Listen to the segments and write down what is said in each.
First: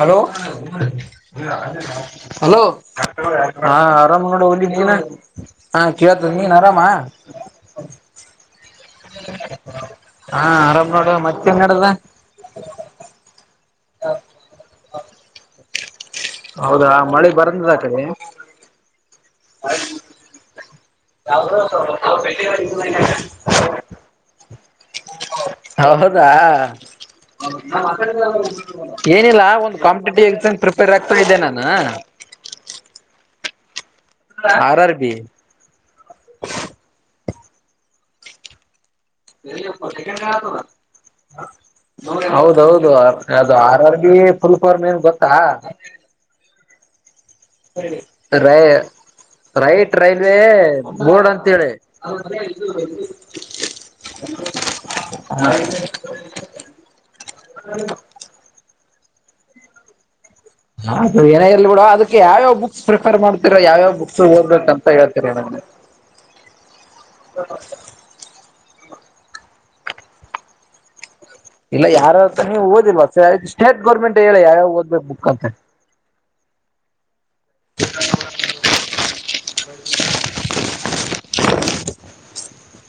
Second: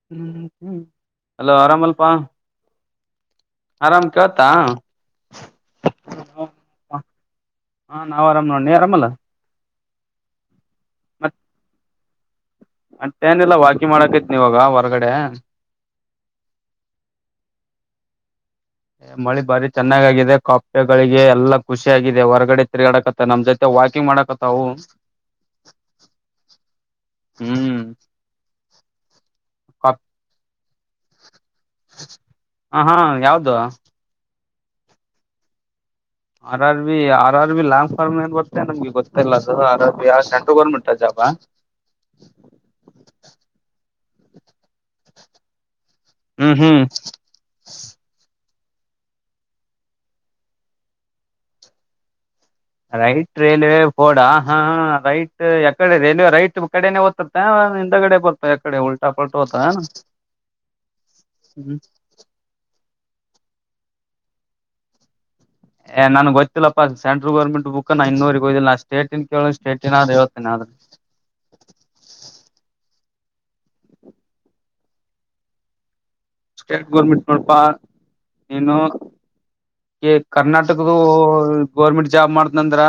Hello hello ಆರಾಮಲ್ಪಾ hello ಹಾ ಆರಾಮ್ ನೋಡ ಹೋಗೋಗಿದ್ದಿನ ಹ ಕೇಳತ ನೀನ್ ಆರಾಮ ಹಾ ನಾವ್ ಆರಾಮ್ ನೋಡಿ ಆರಾಮಲ್ಲ ಹಾ ಆರಾಮ್ ನೋಡುವ ಮತ್ತೆನ್ ಮಾಡದ ಮತ್ತೇಏನಿಲ್ಲ ವಾಕಿ ಮಾಡಕೈತ್ ನೀವಾಗ ಹೊರಗಡೆ ಹೌದಾ ಮಳೆ ಬರಂದದಾಕಡೆ ಮಳಿ ಬಾರಿ ಚೆನ್ನಾಗ್ಗಿದೆ ಕಾಫೆಗಳಿಗೆ ಎಲ್ಲಾ ಖುಷಿ ಆಗಾಗಿದೆ ಹೊರಗಡೆ ತಿರ್ಗಾಡಕತ್ತ ನಮ್ ಜೊತೆ ವಾಕಿಂಗ್ ಮಾಡಕತ್ತಾವು ಹೌದಾ ಹ್ಮ್ ಏನಿಲ್ಲ ಒಂದು ಕಾಪ್ ಕಾಂಪಿಟೇಟಿವ್ ಎಕ್ಸಾಮ್ ಪ್ರಿಪೇರ್ ಆಗ್ತಾ ಇದ್ದೆ ನಾನು ಹ ಹಾ ಯಾವ್ದ ಆರ ಆರ್ ಬಿ ಲಾ ಫರ್ ನ್ ಬತ್ತ ನಮಗೆ ಗೊ ಜಾಬಾ ಹೌದೌದು ಆರ ಅ ಫುಲ್ಫಾರ್ಮ್ ಏನ್ ಗೊತ್ತಾ ಹ್ಮ್ ಸರಿ ರೈ ರೈಟ್ ರೈಲ್ವೆ ಬೋರ್ಡ್ ಅಂತೇಳಿ ರೈಟ್ ರೇಲ್ವೆ ಬೋರ್ಡ್ ಹಾ ರೈಟ್ ಯಕಡೆ ರೇಲ್ವೆ ರೈಟ್ ಕಡೆನೆ [unintelligible] ಬರ್ತ ಕಡೆ ಉಲ್ಟಾ ಪಲ್ಟ ಹೊತಾ ಅದು ಏನಾ ಇರ್ಲಿ ಬಿಡ ಅದಕ್ಕೆ ಯಾವ್ಯಾವ ಬುಕ್ಸ್ ರೆಫರ್ ಮಾಡ್ತಿರಾ ಯಾವ್ಯಾವ ಬಕ್ಸ್ ಓದಬೇಕ ಅಂತ ಹೇಳೇ ಹಾ ನನ್ ಗೊತ್ತಿಲ್ಲಾ ಸೆಂಟ್ರಲ್ ಗೌರ್ಮೆಂಟ್ ಬುಕ್ ನಾ ಇನ್ನೂವರಿಗೆ ಓದಿಲ್ಲ ಸ್ಟೇಟನ್ ಕೇಳ ಸ್ಟೇಟಿನ ಆದ್ರ ಹೇಳ್ತೇನೆ ಆದ್ರೆ ಇಲ್ಲ ಯಾರತ್ರ ನೀವು ಓದಿಲ್ಲ ಸ್ಟೇಟ್ ಗೌರ್ಮೆಂಟ್ ಹೇಳಿ ಯಾವ್ಯಾವ ಓದ್ಬೇಕು ಬುಕ್ ಅಂತ ಸ್ಟೇಟ್ ಗೋರ್ಮೆಂಟ್ ನೋಡಪಾ ನೀನು ಕರ್ನಾಟಕದ ಗೌರ್ಮೆಂಟ್ ಜಾಬ್ ಮಾಡ್ದನಂದ್ರ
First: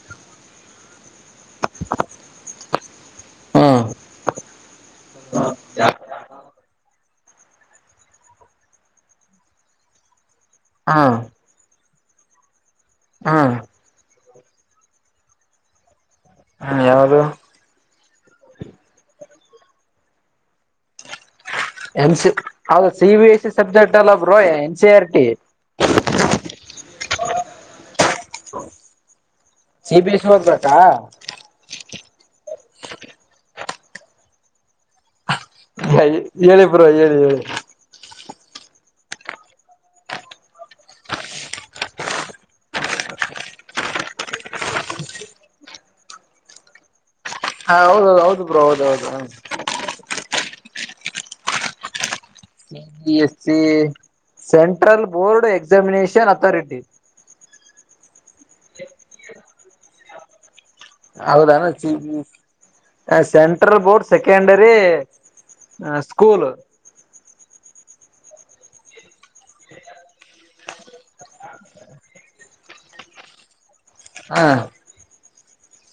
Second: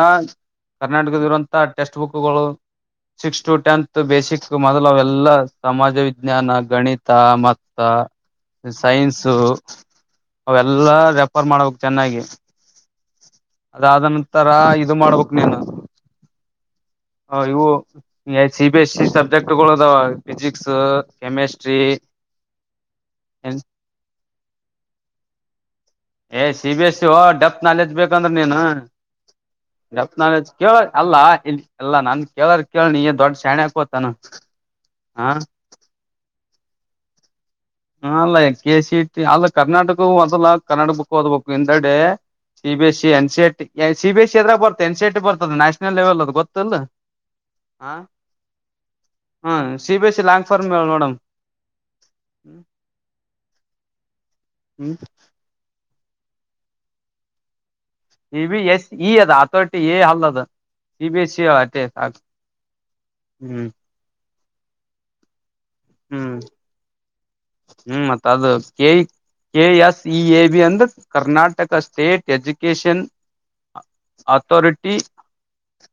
ಕರ್ನಾಟಕದ ಇರುವಂತ ಟೆಕ್ಸ್ಟ್ ಬುಕ್ಗಳು ಸಿಕ್ಸ್ ಟು ಟೆಂತ್ ಬೇಸಿಕ್ ಮೊದಲ ಅವೆಲ್ಲ ಸಮಾಜ ವಿಜ್ಞಾನ ಗಣಿತ ಮತ್ತ ಮತ್ತ ಸೈನ್ಸ ಅವೆಲ್ಲಾ ಹಾ ರೆಫರ್ ಮಾಡ ಚೆನ್ನಾಗಿ [inaudible] ಹಾ ಅದಾದ ನಂತರ ಇದು ಮಾಡ್ಬೇಕ್ ನೀನು ಹ್ಮ ಯಾವ್ದು ಹಾ ಇವು C B S C subject ಗಳದಾವ ಫಿಸಿಕ್ಸ್ ಕೆಮಿಸ್ಟ್ರಿ ಎನ್ ಸಿ ಹೌದು ಸಿ ಸಬ್ಜೆಕ್ಟ್ ಅಲ್ಲ ಬ್ರೋ ಎನ್ ಸಿ ಆರ್ಟಿ ಹೇ C B S C depth knowledge ಬೇಕಂದ್ರೆ ನೀನು ಸಿ ಬಿ ಎಸ್ ಸಿ ಓದ್ಬೇಕಾ ಕೇಳ ಅಲ್ಲಾ ಎಲ್ಲಾ ನನ್ ಕೇಳರ್ ಕೇಳಿ ದೊಡ್ದ್ ಶಾಣೆ ಅಕೋತಾನ [inaudible] ಹಾ ಹೇಳಿ ಬ್ರೋ ಹೇಳಿ ಹೇಳಿ ಅಲ್ಲ ಕೆ ಸಿ ಟಿ ಅಲ್ಲ ಕರ್ನಾಟಕ ಓದಲ್ಲ ಕನ್ನಡ ಬುಕ್ ಓದ್ಬೇಕು ಹಿಂದೆಡೆ C B S C N C C B S C ಬರ್ತ ಎನ್ ಸಿ ಟಿ ಬರ್ತದ ನ್ಯಾಷನಲ್ ಲೆವೆಲ್ ಅದು ಗೊತ್ತಲ್ಲ ಹಾ [inaudible] ಹೌದೌದು ಹೌದು ಬ್ರೋ ಹೌದೌದು ಹ್ಮ್ C B S C [unintelligible] C B S C ಹ್ಮ central board examination authority C B S C ಈ ಅದ ಅಥೋರಿಟಿ ಎ ಅಲ್ ಅದು ಹೌದೇನ [inaudible] ಹ್ಮ್ ಸೆಂಟ್ರಲ್ ಬೋರ್ಡ್ ಸೆಕೆಂಡರಿ [inaudible] ಹ್ಮ್ ಸ್ಕೂಲ್ ಹ್ಮ್ ಮತ್ತ ಅದು K S E A B ಅಂದ್ರೆ ಕರ್ನಾಟಕ ಸ್ಟೇಟ್ ಎಜುಕಷನ್ ಹಾ ಅಥೋರಿಟಿ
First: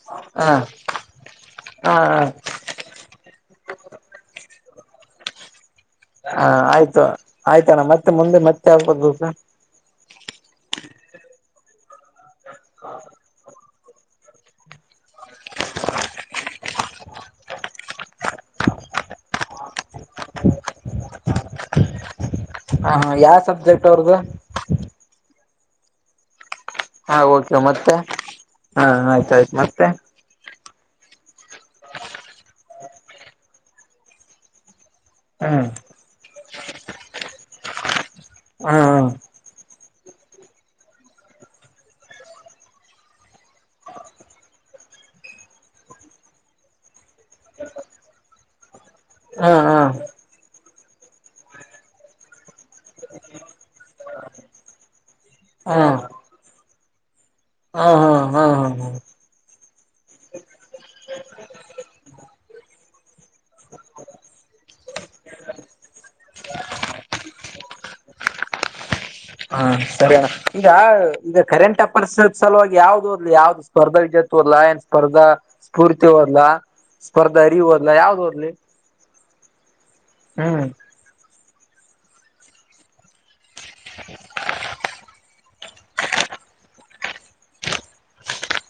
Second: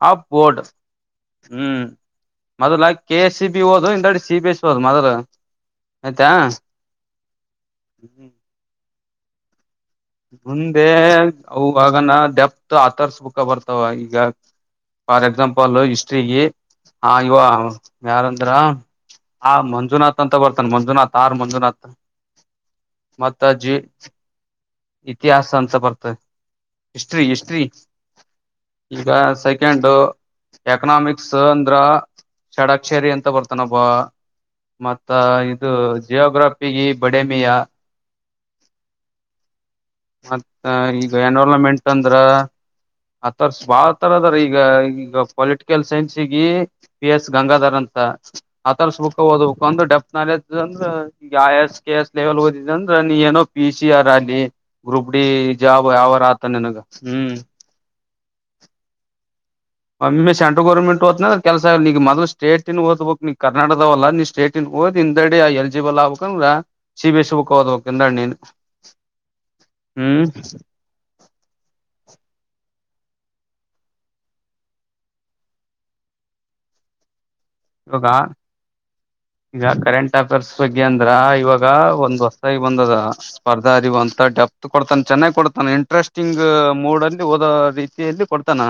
ಆಫ ಹಾ ಬೋರ್ಡ್ [inaudible] ಹ್ಮ್ ಹಾ ಹ ಮೊದಲಾಗಿ ಕೆ ಎಸ್ ಸಿ ಬಿ ಓದು ಇಂದಡಿ ಸಿ ಬಿ ಎಸ್ ಓದು ಮೊದಲು ಹಾ ಆಯ್ತು ಆಯ್ತಣ್ಣ ಮತ್ತೆ ಮುಂದೆ ಮತ್ತೆ ಯಾವದು ಮುಂದೆ ಅವಾಗನ ಡೆಪ್ತ್ ಆತರ್ಸ್ ಬುಕ್ಸ್ ಬರ್ತಾವ ಈಗ ಫಾರ್ ಎಕ್ಸಾಂಪಲ್ ಹಿಸ್ಟ್ರಿಗೆ ಆ ಇವ ಯಾರಂದ್ರ ಆ ಮಂಜುನಾಥ್ ಅಂತ ಬರ್ತಾನ ಮಂಜುನಾಥ್ ಆರ್ ಮಂಜುನಾಥ್ ಹಾ ಹಾ ಯಾವ ಮತ್ತ ಜಿ ಸಬ್ಜೆಕ್ಟ್ ಅವ್ರದು ಇತಿಹಾಸ ಅಂತ [unintelligible] ಹಾ ಹಿಸ್ಟ್ರಿ ಓಕೆ ಹಿಸ್ಟ್ರಿ ಮತ್ತೆ ಹಾ [inaudible] ಈಗ ಆಯ್ತಾಯ್ತು ಸೆಕೆಂಡ್ ಮತ್ತೆ ಎಕನಾಮಿಕ್ಸ್ ಅಂದ್ರ ಷಡಾಕ್ಷೇರಿ ಅಂತ ಬರ್ತನಪ್ಪಾ ಮತ್ತ ಹ್ಮ್ ಇದು ಜಿಯೋಗ್ರಫಿಗ ಬಡಮಿಯಾ ಹಾ ಹಾ ಮತ್ತ ಈಗ ಎನ್ವರಮೆಂಟ್ ಅಂದ್ರ ಆತರ್ಸ್ ಬಾಳ್ತರ ಅದಾರ ಈಗ ಈಗ ಪೊಲಿಟಿಕಲ್ ಸೈನ್ಸ್ಗಿ ಪಿ ಎಸ್ ಗಂಗಾಧರ್ ಅಂತ ಆತರ್ಸ್ ಬುಕ್ ಹಾ ಓದಬೇಕು ಹಾ ಒಂದ ಡೆಫತ್ ನಾಲೆಜ್ ಅಂದ್ರ ಈಗ I S K S level ಓದಿದ್ರೆ ನೀ ಏನೋ ಪಿ ಸಿ ಆರ್ ಅಲ್ಲಿ ಗ್ರೂಪ್ ಡಿ ಹಾ ಹಾ ಜಾಬ್ ಯಾವಾರ ಆತ ನನ್ಗ ಹ್ಮ್ ಹಾ ಹಾ ಹಾ ಹಾ ಒಮ್ಮೆ ಸೆಂಟರ್ ಗೌರ್ಮೆಂಟ್ ಹೋತೀನಿ ಅಂದ್ರೆ ಕೆಲಸ ಈಗ ಮೊದ್ಲ ಸ್ಟೇಟಿನ ಓದ್ಬೇಕ್ ನೀ ಕರ್ಟಕದವಲ್ಲ ನೀ ಸ್ಟೇಟಿ ಓದ್ ಹಿಂದಡಿ ಎಲ್ಜಿಬಲ್ ಆಗ್ಬೇಕ ಅಂದ್ರ ಸಿ ಬಿ ಸಿ ಬುಕ್ ಹೋದ್ಬೇಕ್ ನೀನೆ ಹಾ ಸರಿ ಅಣ್ಣ ಈಗ ಈಗ ಕರೆಂಟ್ ಅಪ [unintelligible] ಸಲುವಾಗಿ ಯಾವ್ ಯಾವ್ದು ಸ್ಪರ್ಧಾ [unintelligible] ಸ್ಪರ್ಧಾ ಸ್ಫೂರ್ತಿ ಹೋದ್ಲಾ ಸ್ಪ [unintelligible] ಇವಾಗ ಯಾವ್ದ್ ಹೋದ್ಲಿ ಈಗ ಕರೆಂಟ್ ಅಫೇರ್ಸ್ ಬಗ್ಗೆ ಅಂದ್ರ ಇವಾ ಗ ಒಂದ್ ಹೊಸ್ದಾಗ್ ಬಂದದ ಸ್ಪರ್ಧಾ ಅರಿವು ಅಂತ ಡೆಪ್ತ್ ಕೊಡ್ತಾನ ಚೆನ್ನಾಗ್ ಕೊಡ್ತಾನ ಇಂಟ್ರೆಸ್ಟಿಂಗ್ ಮೂಡಲ್ಲಿ ಓದೋ ರೀತಿಯಲ್ಲಿ ಕೊಡ್ತಾನ.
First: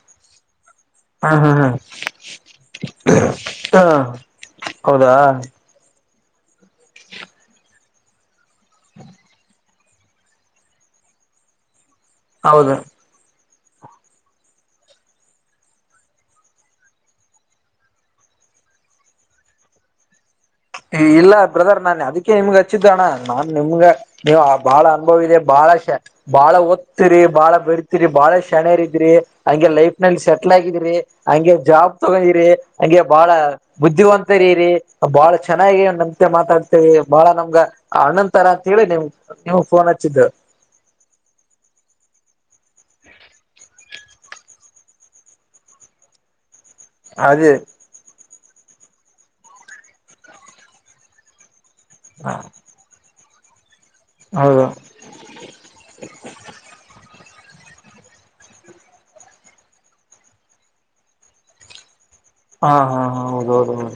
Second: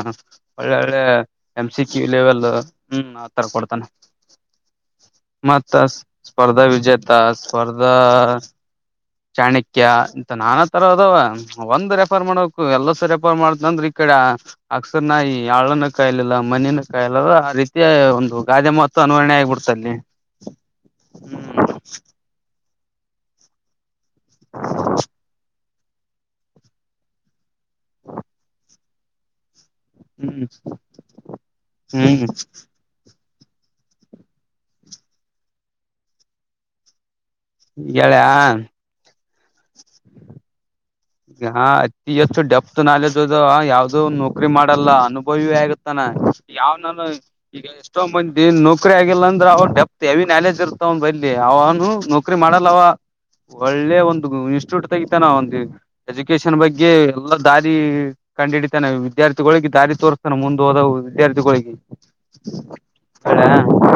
ಒಳ್ಳೆ ಒಳ್ಳೆ ಹಾ ಹಾ ಹಾ [unintelligible] ಲೆವೆಲ್ ಹ್ಮ ಆತರ. ಹಾ ಹೌದಾ [unintelligible] ಸ್ಪರ್ಧಾ ವಿಜೇತ ಸ್ಪರ್ಧಾ ಚಾಣಕ್ಯ ಅಂತ ನಾನಾತರ ಅದವ ಒಂದ್ ರೆಫರ್ ಮಾಡಕು ಹೌದು ಎಲ್ಲಸ ರೆಫರ್ ಮಾಡ [unintelligible] ಈಕಡ ಅಕ್ಸರ್ ನಾಯಿ ಈ ಆಳುನ್ನು ಕಾಯಿಲಿಲ್ಲ ಮನಿನು ಕಾಯ್ಲಿಲ್ಲ ಆ ರೀತಿ ಒಂದು ಗ ದ ಮತ್ತ ಅನವರಣೆ ಆಗಿ ಬಿಡ್ತತಿ. ಎ ಇಲ್ಲ ಬ್ರದರ್ ನಾನ್ ಅದಕ್ಕೆ ನಿಮ್ಗ ಚಿತ್ರಣ ನಾನ್ ನಿಮ್ಗ ನೀ ಬಾಳ ಅನುಭವ ಇದೆ ಬಾಳ ಬಾಳ ಒತ್ತಿರಿ ಬಾಳ. ಇರ್ತೀರಿ ಬಾಳ ಶಣೇರಿದ್ರಿ. ಹಂಗೆ ಲೈಫ್ ನಲ್ಲಿ ಹ್ಮ್ ಸೆಟ್ಲ್ ಆಗಿದಿರಿ ಹಂಗೆ ಜಾಬ್ ಹ್ಮ್ ತಗೊಂಡಿರಿ ಹಂಗೆ. ಬಹಳ ಬುದ್ಧಿವಂತರಿರಿ ಬಳಾ ಚೆನ್ನಾಗಿ [unintelligible] ಬಹಳ ನಮ್ಗ ಗೆಳೆಯಾ ಅಣ್ಣನ್ತರ ಅಂತ ಹೇಳಿ ನಿಮ್ ನಿಮಗ್ ಫೋನ್ ಹಚ್ಚಿದ್ - [unintelligible] ಅತಿ ಹೆಚ್ಚು ಡೆಪ್ತ್ ನಾಲೆಜ್ ಅದು ಯಾವ್ದು ನೌಕ್ರಿ ಮಾಡಲ್ಲ ಅನುಭವೇ ಆಗತ್ತಾನ. ಯಾವ್ ನಾನು ಅದೇ ಈಗ ಎಷ್ಟೋ ಬಂ [unintelligible] ಇನ್ ನೌಕ್ರರಿ ಆಗಿಲ್ಲ ಅಂದ್ರ ಅವ ಡಪ್ತ್ ಹೆವಿ ನಾಲೇಜ್ ಇರುತ ಅವ ಬಲಿ ಅವನು ನೌಕ್ರರಿ ಮಾಡಲ್ಲವ. ಒಳ್ಳೆ ಒಂದು ಹೌದು ಇನ್ಸ್ಟಿಟ್ಯೂಟ್ ತೆಗಿತೇನಾ ಒಂದು ಎಜುಕೇಶನ್ ಬಗ್ಗೆ. ಎಲ್ಲ ದಾರಿ ಕಂಡ್ ಹಿಡಿತಾನೆ ವಿದ್ಯಾರ್ಥಿಗಳಿಗೆ ದಾರಿ ತೋರ್ಸ್ತಾನ ಮುಂದೆ ಹೋದ ವಿದ್ಯಾರ್ಥಿಗುಳ್ಗೆ. ಹಾ ಹಾ ಹಾ ಅಣ್ಣ ಹೌದೌದು ಹೌದು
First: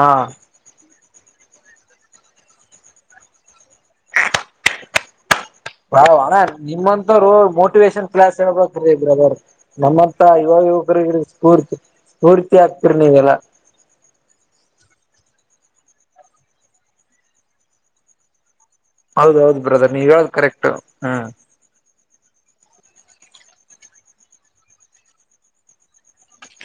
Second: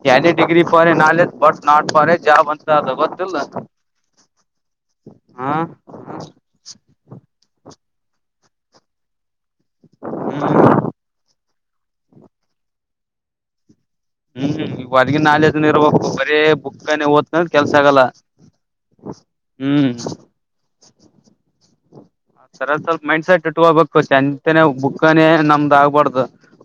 ಹಾ [unintelligible] degree knowledge but not for a job ಅಂತ ಅದು ಗೊತ್ತಿಲ್ಲ. ಹು ಬಾ ಅಣ ನಿಮ್ಮಂತರೋ ಮೋಟಿವೇೇಶನ್ ಕ್ಲಾಸ್ ಹೇಳ್ಬೇಕೀ ಬ್ರದರ್. ನಮ್ಮಂತ ಯುವ ಹ್ಮ್ ಯುವಕ್ರಿಗ್ ಸ್ಫೂರ್ತಿ ಸ್ಫೂರ್ತಿ ಆಗ್ತಿರ್ ನೀವೆಲ್ಲಾ. ಹ್ಮ್ ಈ ಹೊರ್ಗಿನ್ ನಾಲೇಜ ಇರ್ಬೇಕು ಬರೇ ಬುಕ್ನೆ ಓದ್ನ ಕೆಲ್ಸ ಆಗಲ್ಲ. ಹೌದೌದು ಬ್ರದರ್ ಹ್ಮ್ ನೀವ್ ಹೇಳದ್ ಕರೆಕ್ಟ್ ಹ್ಮ್. ಸರ ಸ್ವಲ್ಪ ಮೈಂಡ್ ಸೆಟ್ ಇಟ್ಕೋಬೇಕು ಸಂತನೆ ಬುಕ್ಕನೇ ನಮ್ದ್ ಆಗ್ಬಾರ್ದು.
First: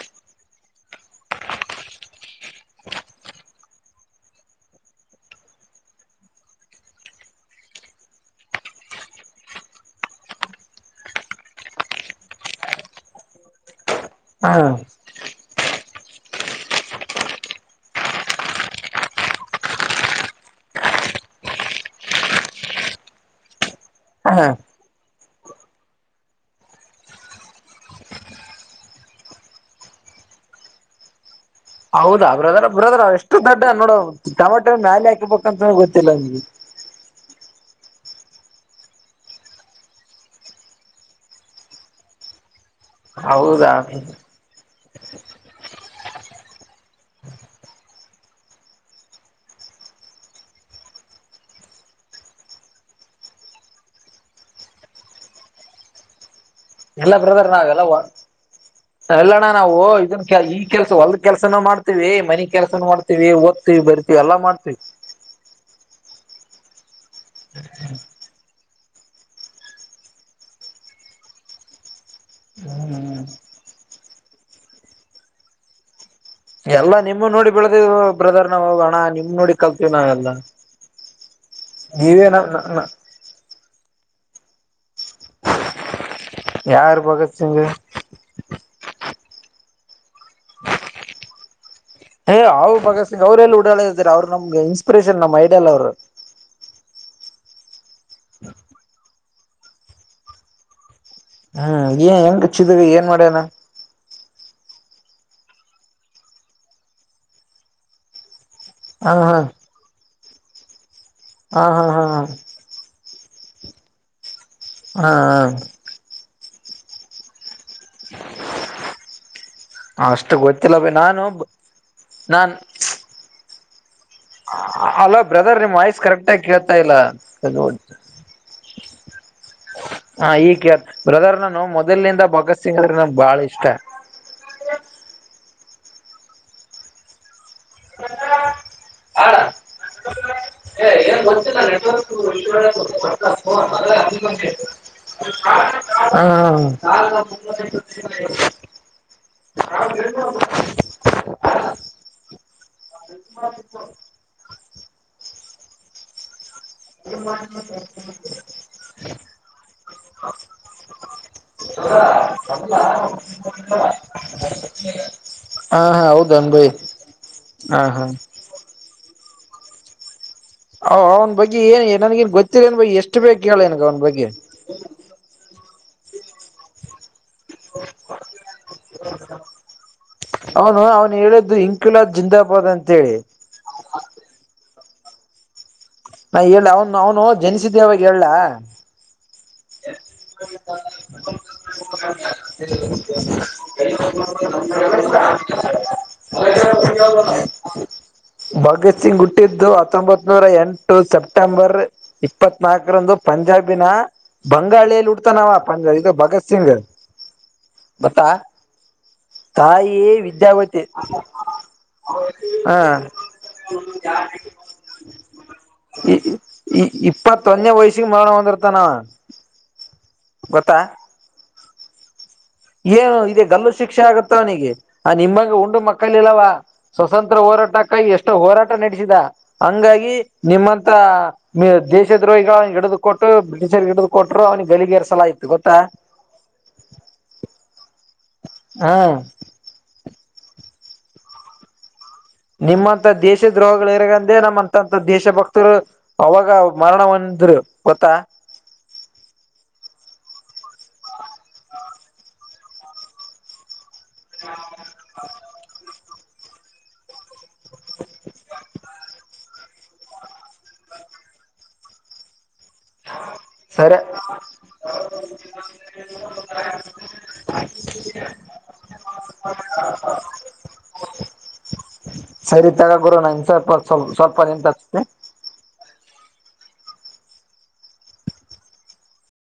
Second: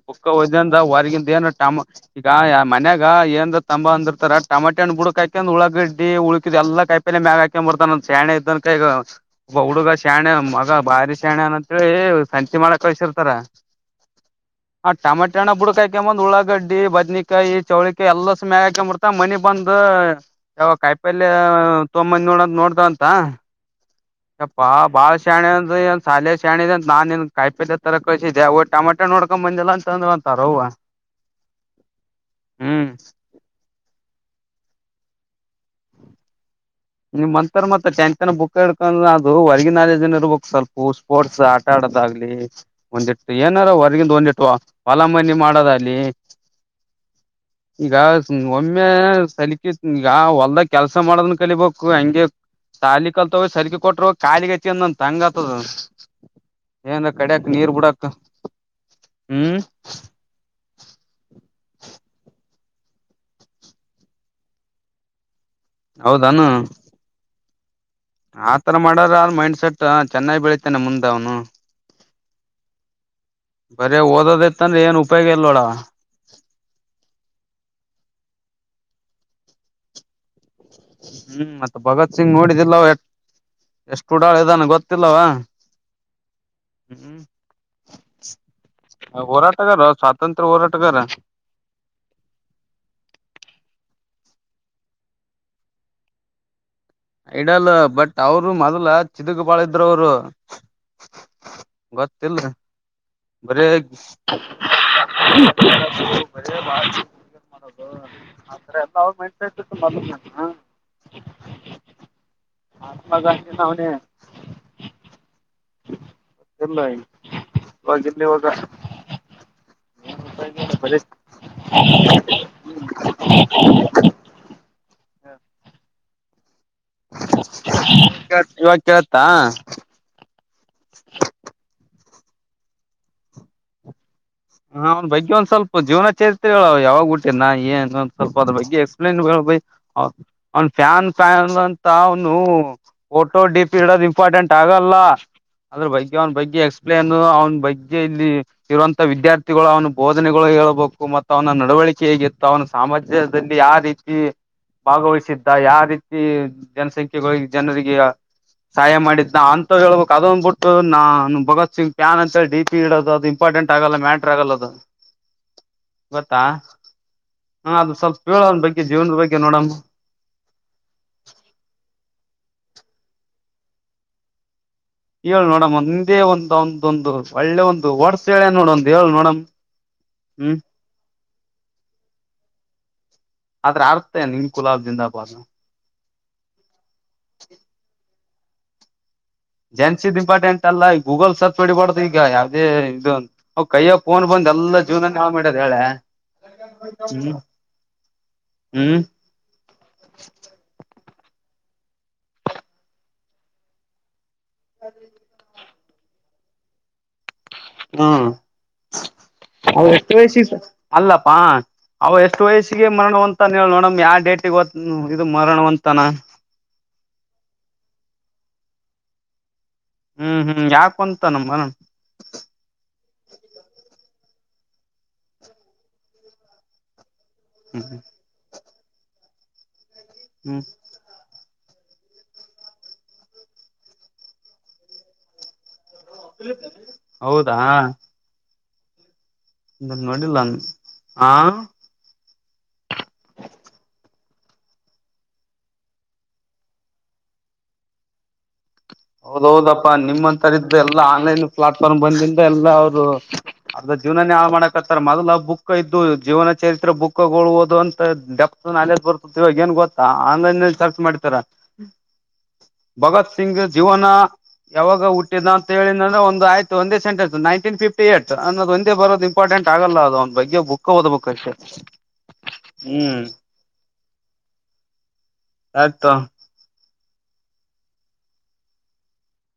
ಬುಕ್ಕ ಹೊದಿಂದ ಹೊರ್ಗಿಂದ ಏನ್ ಟಮ ಈಗ ಮನ್ಯಾಗ ಏನ್ರ ತಾಂಬ ಅಂದಿರ್ತಾರ ಟಮಾಟೆ ಹಣ್ ಬುಡ್ಕ ಹಾಕ್ಯಾಕೊಂಡ್ ಉಳಾಗಡ್ಡಿ ಉಳ್ಕಿದ್ ಎಲ್ಲ ಕಾಯಿ ಮಾಗ ಹಾಕ್ ಬರ್ತಾನ ಸೇಣ ಇದ್ದನ್ ಕೈಗ ಹುಡುಗ. ಶಾಣೆ ಮಗ ಬಾರಿ ಶ್ಯಾಣೆನ ಅಂತೇಳಿ ಸಂತಿ ಮಾಡಕ್ ಕಳ್ಸಿರ್ತಾರ. ಹ ಹಾ ಟಮಾಟೆಹಣ ಬುಡಕಾಯ್ - [unintelligible] ಉಳ್ಳಳಾಗಡ್ಡಿ ಬದ್ನಕಾಯಿ ಚೌಳಿಕಾಯಿ ಎಲ್ಲ ಸುಮ್ಮಯ [unintelligible] ಮನಿ ಬಂದ ಯಾವಾ [unintelligible] ತೊಮೊಬಂದ್ ನೋಡದ ನೋಡ್ದೊಅಂದ ಹ [unintelligible] ಶಣೆ ಅಂದ ಸಾಲ ಶಾಣೆ ಅ ನಾನೇನ್ ಕಾಯಿ ತರ ಕಳಸಿದ್ದೆ ಟಮಟ ನೋಡ್ಕೊಂಡ್ ಬಂದಿಲ್ಲ ಅ ಸರೋವ. ಹೌದಾ ಬ್ರದರ್ ಬ್ರದರ್ ಎಷ್ಟು ದೊಡ್ಡ ನೋಡ ಟಮಾಟೆ ಮ್ಯಾಲ ಹಾ [unintelligible] ಗೊತ್ತಿಲ್ಲ ನಿ ನಿಮ್ ಮಂತರ್ ಮತ್ತೆ ಟೆಂತ್ ಬುಕ್ ಹಿಕೊಂಡ್ರ ಅದು ಹೊರ್ಗಿ ನಾಲೆಜ್ನ್ ಇರ್ಬೇಕು ಸ್ವಲ್ಪ ಸ್ಪೋರ್ಟ್ಸ್ ಆಟ - ಗಲಿ ಒಂದಿಟ್ಟು ಏನಾರ ಹೌದಾ ಹೊರ್ಗಿಂದು ಬಂದಿಟ್ಟು ಹೊಲ ಮನಿ ಮಾಡೋದ್ ಅಗ್ಲಿ. [unintelligible] ಈಗ ಒಮ್ಮೆ [unintelligible] ಈಗ ಹೊಲ್ದಗ್ ಕೆಲ್ಸ ಮಾಡದನ್ ಕಲಿಬೇಕು. ಹಂಗೆ ತಾಲಿ ಕಲ್ತ ಸಲ್ಗಿ ಕೊಟ್ರ ಖಾಲಿ ಗತಿ ಅಂದ ಅಂತ ಹಂಗ ಆತ ಅದ. ಎಲ್ಲ ಬ್ರದರ್ ನಾವೆಲ್ಲ ಎಲ್ಲಣ್ಣ ಹ್ಮ್ ನಾವು ಇದ್ರಕ ಈ ಕೆಲ್ಸ ಹೊಲ್ ಕೆಲ್ಸನ ಮಾಡ್ತೀವಿ ಮನಿ ಕೆಲ್ಸನು ಮಾಡ್ತೀವಿ ಓದ್ತಿವಿ ಬರ್ತೀವಿ ಎಲ್ಲಾ ಮಾಡ್ತೀವಿ ಹೌದಾನ [unintelligible] ಆತರ ಮಾಡದಾದ್ರ ಮೈಂಡ್ ಸೆಟ್ ಚೆನ್ನಾಗಿ ಬೆಳಿತಾನ ಮುಂದ ಅವ್ನು. ಹ್ ಹ್ ಬರೆ ಓದೋದಿತ್ತ ಅಂದ್ರ ಏನ್ ಉಪಯೋಗ ಇಲ್ಲ ನೋಡ್ ಅವಾ. ಏ ಹೌದನ್ನಾ ನಿಮ್ ನೋಡಿ ಕಲ್ತೀವಿ ನಾವೆಲ್ಲ. ಹ್ಮ್ ಮತ್ತ ಭಗತ್ ಸಿಂಗ್ ನೋಡಿದಿಲ್ಲ ಎಷ್ಟು ಉಡಾಳ ಇದಾನ ಗೊತ್ತ ಇಲ್ಲವಾ ಯಾರು ಹ್ಮ. ಭಗತ್ ಸಿಂಗ್ ಏ ಹೋರಾಟಗಾರೊ ಸ್ವಾತಂತ್ರ್ಯ ಹೋರಾಟಗಾರ. ಹ ಅವ್ ಭಗತ್ ಸಿಂಗ್ ಅವರೆಲ್ಲಿ ಉಡಾಳ್ ಇದ್ರ ಅವ್ರು ನಮ್ಗ ಇನ್ಸ್ಪಿರೇಷನ್ ನಮ್ ಐಡಿಯಲ್ ಅವ್ರ. ಐಡಲ್ ಬಟ್ ಅವರು ಮೊದ್ಲ ಚಿದಕ ಬಾಳ ಇದ್ರ ಅವ್ರು. ಹ್ಮ್ ಏ ಹೆಂಗ ಚಿದಗ್ ಏನ ಬರೆ [inaudible] ಅ ಎಲ್ಲ ಹ ಅವ್ರ [inaudible] ಹಾ ಹಾ ಹಾ ಹ. [unintelligible] ಅವ್ನೇ. ಹಾ ಹ ಇಲ್ಲ ಇವಾಗ ಇಲ್ಲ ಇವಾಗ. ಅಷ್ಟ ಗೊತ್ತಿಲ್ಲ ಬಿ ಬರೀ ನಾನು ನಾನ್ [unintelligible] ಅ ಅಲೋ ಬ್ರದರ್ ನಿಮ್ ವಾಯ್ಸ್ ಕರೆಕ್ಟಾಗಿ ಕೇಳ್ತಾ ಇಲ್ಲ. ಕೇಳ್ತಾ. ಹ ಈಗ್ ಕೇಳ್ತ ಬ್ರದರ್ ನಾನು ಮೊದಲನಿಂದ ಭಗತ್ ಸಿಂಗ್ ಅಂದ್ರೆ ನಂಗ್ ಬಾಳ ಇಷ್ಟ. ಹ ಅವ್ ಬಗ್ಗೆ ಒಂದ ಸ್ವಲ್ಪ ಜೀವನ ಚರಿತ್ರೆಗಳು ಯಾವಾಗ್ ಹುಟ್ಟಿನ ಏನ್ ಒಂದ ಸ್ವಲ್ಪ ಅದ ಬಗ್ಗೆ ಎಕ್ಸ್ಪ್ಲೈನ್ ಹೇಳ್ ಭೈ. ಅವ ಅವ್ನ ಫ್ಯಾನ್ ಫ್ಯಾನ್ ಅಂತ ಅವನು ಫೋಟೋ ಡಿ ಪಿ ಇಡೋದ ಇಂಪಾರ್ಟೆಂಟ್ ಆಗಲ್ಲ. ಅದರ್ ಬಗ್ಗೆ ಅವನ ಬಗ್ಗೆ ಹಾ ಎಕ್ಸ್ಪ್ಲೇನ್ ಅವನ ಬಗ್ಗೆ ಇಲ್ಲಿ ಇರುವಂತ ವಿದ್ಯಾರ್ಥಿ ಗೊಳ್ ಅವನ ಬೋಧನೆಗಳು ಹೇಳಬೇಕು ಮತ್ತು ಅವನ ನಡವಳಿಕೆ ಹೇಗೆ ಇತ್ತ ಅವನ ಸಾಮಾಜ್ಯದಲ್ಲಿ ಯಾರೀತಿ ಭಾಗವಹಿಸಿದ್ದ ಯಾವ ರೀತಿ ಜನಸಂಖ್ಯೆಗಳ ಜನರಿಗೆ ಸಹಾಯ ಮಾಡಿದ್ನ ಅಂತವ ಹೇಳ್ಬೇಕ್ ಅದನ್ನಬಿಟ್ಟು ನಾನ್ ಭಗತ್ ಸಿಂಗ್ ಫ್ಯಾನ್ ಅಂತ ಡಿಪಿ ಇಡೋದು ಅದ ಇಂಪಾರ್ಟೆಂಟ್ ಆಗಲ್ಲ ಮ್ಯಾಟರ್ ಆಗಲ್ಲ ಅದು. ಹಾ ಹಾ ಗೊತ್ತಾ ಹೌದನ್ ಭೈ ಹ ಹಾ ಅದು ಹಾ ಸ್ವಲ್ಪ ಹೇಳ್ ಅವ್ನ ಬಗ್ಗೆ ಜೀವನದ ಬಗ್ ನೋಡಮ್. ಅವ ಅವ್ನ ಬಗ್ಗೆ ಏನ್ ನನ್ಗ ಏನ್ ಗೊತ್ತಿಲ್ಲ ಏನ್ ಭೈ ಎಷ್ಟ ಬೇಕ್ ಹೇಳ ನೀ ಅವನ್ ಬಗ್ಗೆ. ಹೇಳ ನೋಡಮ್ ಒಂದೇ ಒಂದ ಒಂದೊಂದು ಒಳ್ಳೆ ಒಂದು ವಡ್ಸ ಹೇಳ್ಯಾನ್ ನೋಡ ಒಂದ ಹೇಳ ನೋಡಮ್. ಹ್ಮ್ ಅವನು ಅವನ ಹೇಳಿದ್ದು ಇಂಕಿಲಾದ್ ಜಿಂದಾಬಾದ್ ಅಂತೇಳಿ. ಅದ್ರ ಅರ್ಥ ಏನ್ ಇಂಕುಲಾಬ್ ಜಿಂದಾಬಾದ್. ನಾ ಹೇಳ ಅವನು ಅವನು ಜನಿಸಿದ್ದೆವಾಗ ಹೇಳ್ಲಾ. ಜನ್ಸಿದ್ ಇಂಪಾರ್ಟೆಂಟ್ ಎಲ್ಲ ಈ ಗೂಗಲ್ ಸರ್ಚ್ ಹೊಡಿಬಾರ್ದ ಈಗ ಯಾವದೇ ಇದು ಅವು ಕೈಯ್ಯಗ್ ಫೋನ್ ಬಂದ ಎಲ್ಲ ಜೀವನನೆ ಹಾಳ್ ಮಾಡದ ಹೇಳ್ಯಾ ಹ್ಮ್. ಹ್ಮ್ ಭಗತ್ ಸಿಂಗ್ ಹುಟ್ಟಿದ್ದು ಹತ್ತೊಂಬತ್ ನೂರ ಎಂಟು ಸೆಪ್ಟ ಸಪ್ಟಂಬರ್ ಇಪ್ಪತ್ನಾಲ್ಕರಂದು ಪಂಜಾಬಿನ ಬಂಗಾಳಿಯಲ್ಲಿ ಹುಟ್ಟತ್ತಾನ ಅವ. [unintelligible] ಇದು ಭಗತ್ ಸಿಂಗ್ ಗೊತ್ತಾ. ಅವರ ತಾಯಿ ಎಷ್ಟ ವಯಸ್ಸಿಗ್ ವಿದ್ಯಾವತಿ ಅಲ್ಲಪ್ಪಾ ಅವ ಎಷ್ಟು ಹ ವಯಸ್ಸಿಗೆ ಮರಣ ಹೊಂತಾನ ಹೇಳ ನೋಡಮ್ ಯಾ ಡೇಟಿಗೆ ಇದು ಮರಣಹೊಂತಾನ. ಇಪ್ಪತ್ತೊನ್ನೇ ವಯಸ್ಸಿಗೆ ಮರಣ ಹೊಂದಿರ್ತಾನ. ಹ್ಮ್ ಹ್ಮ್ ಯಾಕ ಹೊನ್ತಾನ್ ಮರಣ. ನಿಗೆ ಅವ ನಿಮ್ಮಂಗ್ ಉಂಡು ಮಕ್ಕಳಿಲ್ಲವಾ ಸ್ವತಂತ್ರ ಹ್ಮ್ ಹೋರಾಟಕ್ಕಾಯ ಎಷ್ಟು ಹೋರಾಟ ನಡೆಸಿದ ಹಂಗಾಗಿ ಹ್ಮ್ ನಿಮ್ಮಂತ ದೇಶ ದ್ರೋಹಿಗಳಿಗ ಹಿಡಿದು ಕೊಟ್ಟು ಬ್ರಿಟಿಷರ್ ಹಿಡಿದು ಕೊಟ್ಟರು ಅವನಿಗೆ ಗಲಲಿಗೇರಿಸಲಾಯ್ತತ್ತು ಗೊತ್ತಾ ಹಾ ಹಾ ಇದನ್ನ ನೋಡಿಲ್ಲ ನಾನ ಆ ನಿಮ್ಮಂತ ದೇಶ ದ್ರೋಹಗಳು ಇರಗಂದೆ ನಮ್ಮಂತಂತ ದೇಶ ಭಕ್ತರು ಅವಾಗ ಮರಣನ್ನ ರು ಗೊತ್ತಾ ಹೌದೌದಪ್ಪಾ ನಿಮ್ಮಂತರ ಇದ್ದ ಎಲ್ಲಾ ಆನ್ಲೈನ್ ಪ್ಲಾಟ್ಫಾರ್ಮ್ ಬಂದಿಂದ ಎಲ್ಲಾ ಅವರು ಅದ ಜೀವನಾನ ಹಾಳ ಮಾಡಕತ್ತರ ಮೊದಲ ಬುಕ್ ಜೀವನ ಚರಿತ್ ಬುಕ್ಗಳುದು ಅಂತ ಡೆಪ್ತ ನಾಲೆಡ್ಜ್ ಬರ್ತಿತ ಇವಾಗ ಏನು ಗೊತ್ತಾ ಆನ್ಲೈನ್ಲ್ ಮಾಡ್ತಾರ [inaudible] ಭಗತ್ ಸಿಂಗ್ ಸರೆ ಜೀವನ ಯಾವಾಗ ಹುಟ್ಟಿದ ಅಂತ ಹೇಳಿದ ಅಂದ್ರ ಒಂದ ಆಯ್ತು ಒಂದೇ ಸೆಟೆನ್ಸ ನೈನಟೀನ್ ಫಿಫಿಟ ಏಟ್ ಅನ್ನದ ಒಂದೇ ಬರೋ ಇಪ್ಟೆಂಟ್ ಆಗಲ್ಲ ಅದು ಅವನ್ ಬಗ್ಗೆ ಬುಕ್ ಓದ್ಬೇಕ್ ಅಷ್ಟೇ ಸರಿ ತಗ ಗುರು ನನ್ ಸ್ವಲ್ಪ ಸ್ವಲ್ಪ ಸ್ವಲ್ಪ ನಿಂತ ಹಚ್ಚತಿನ ಆಯ್ತು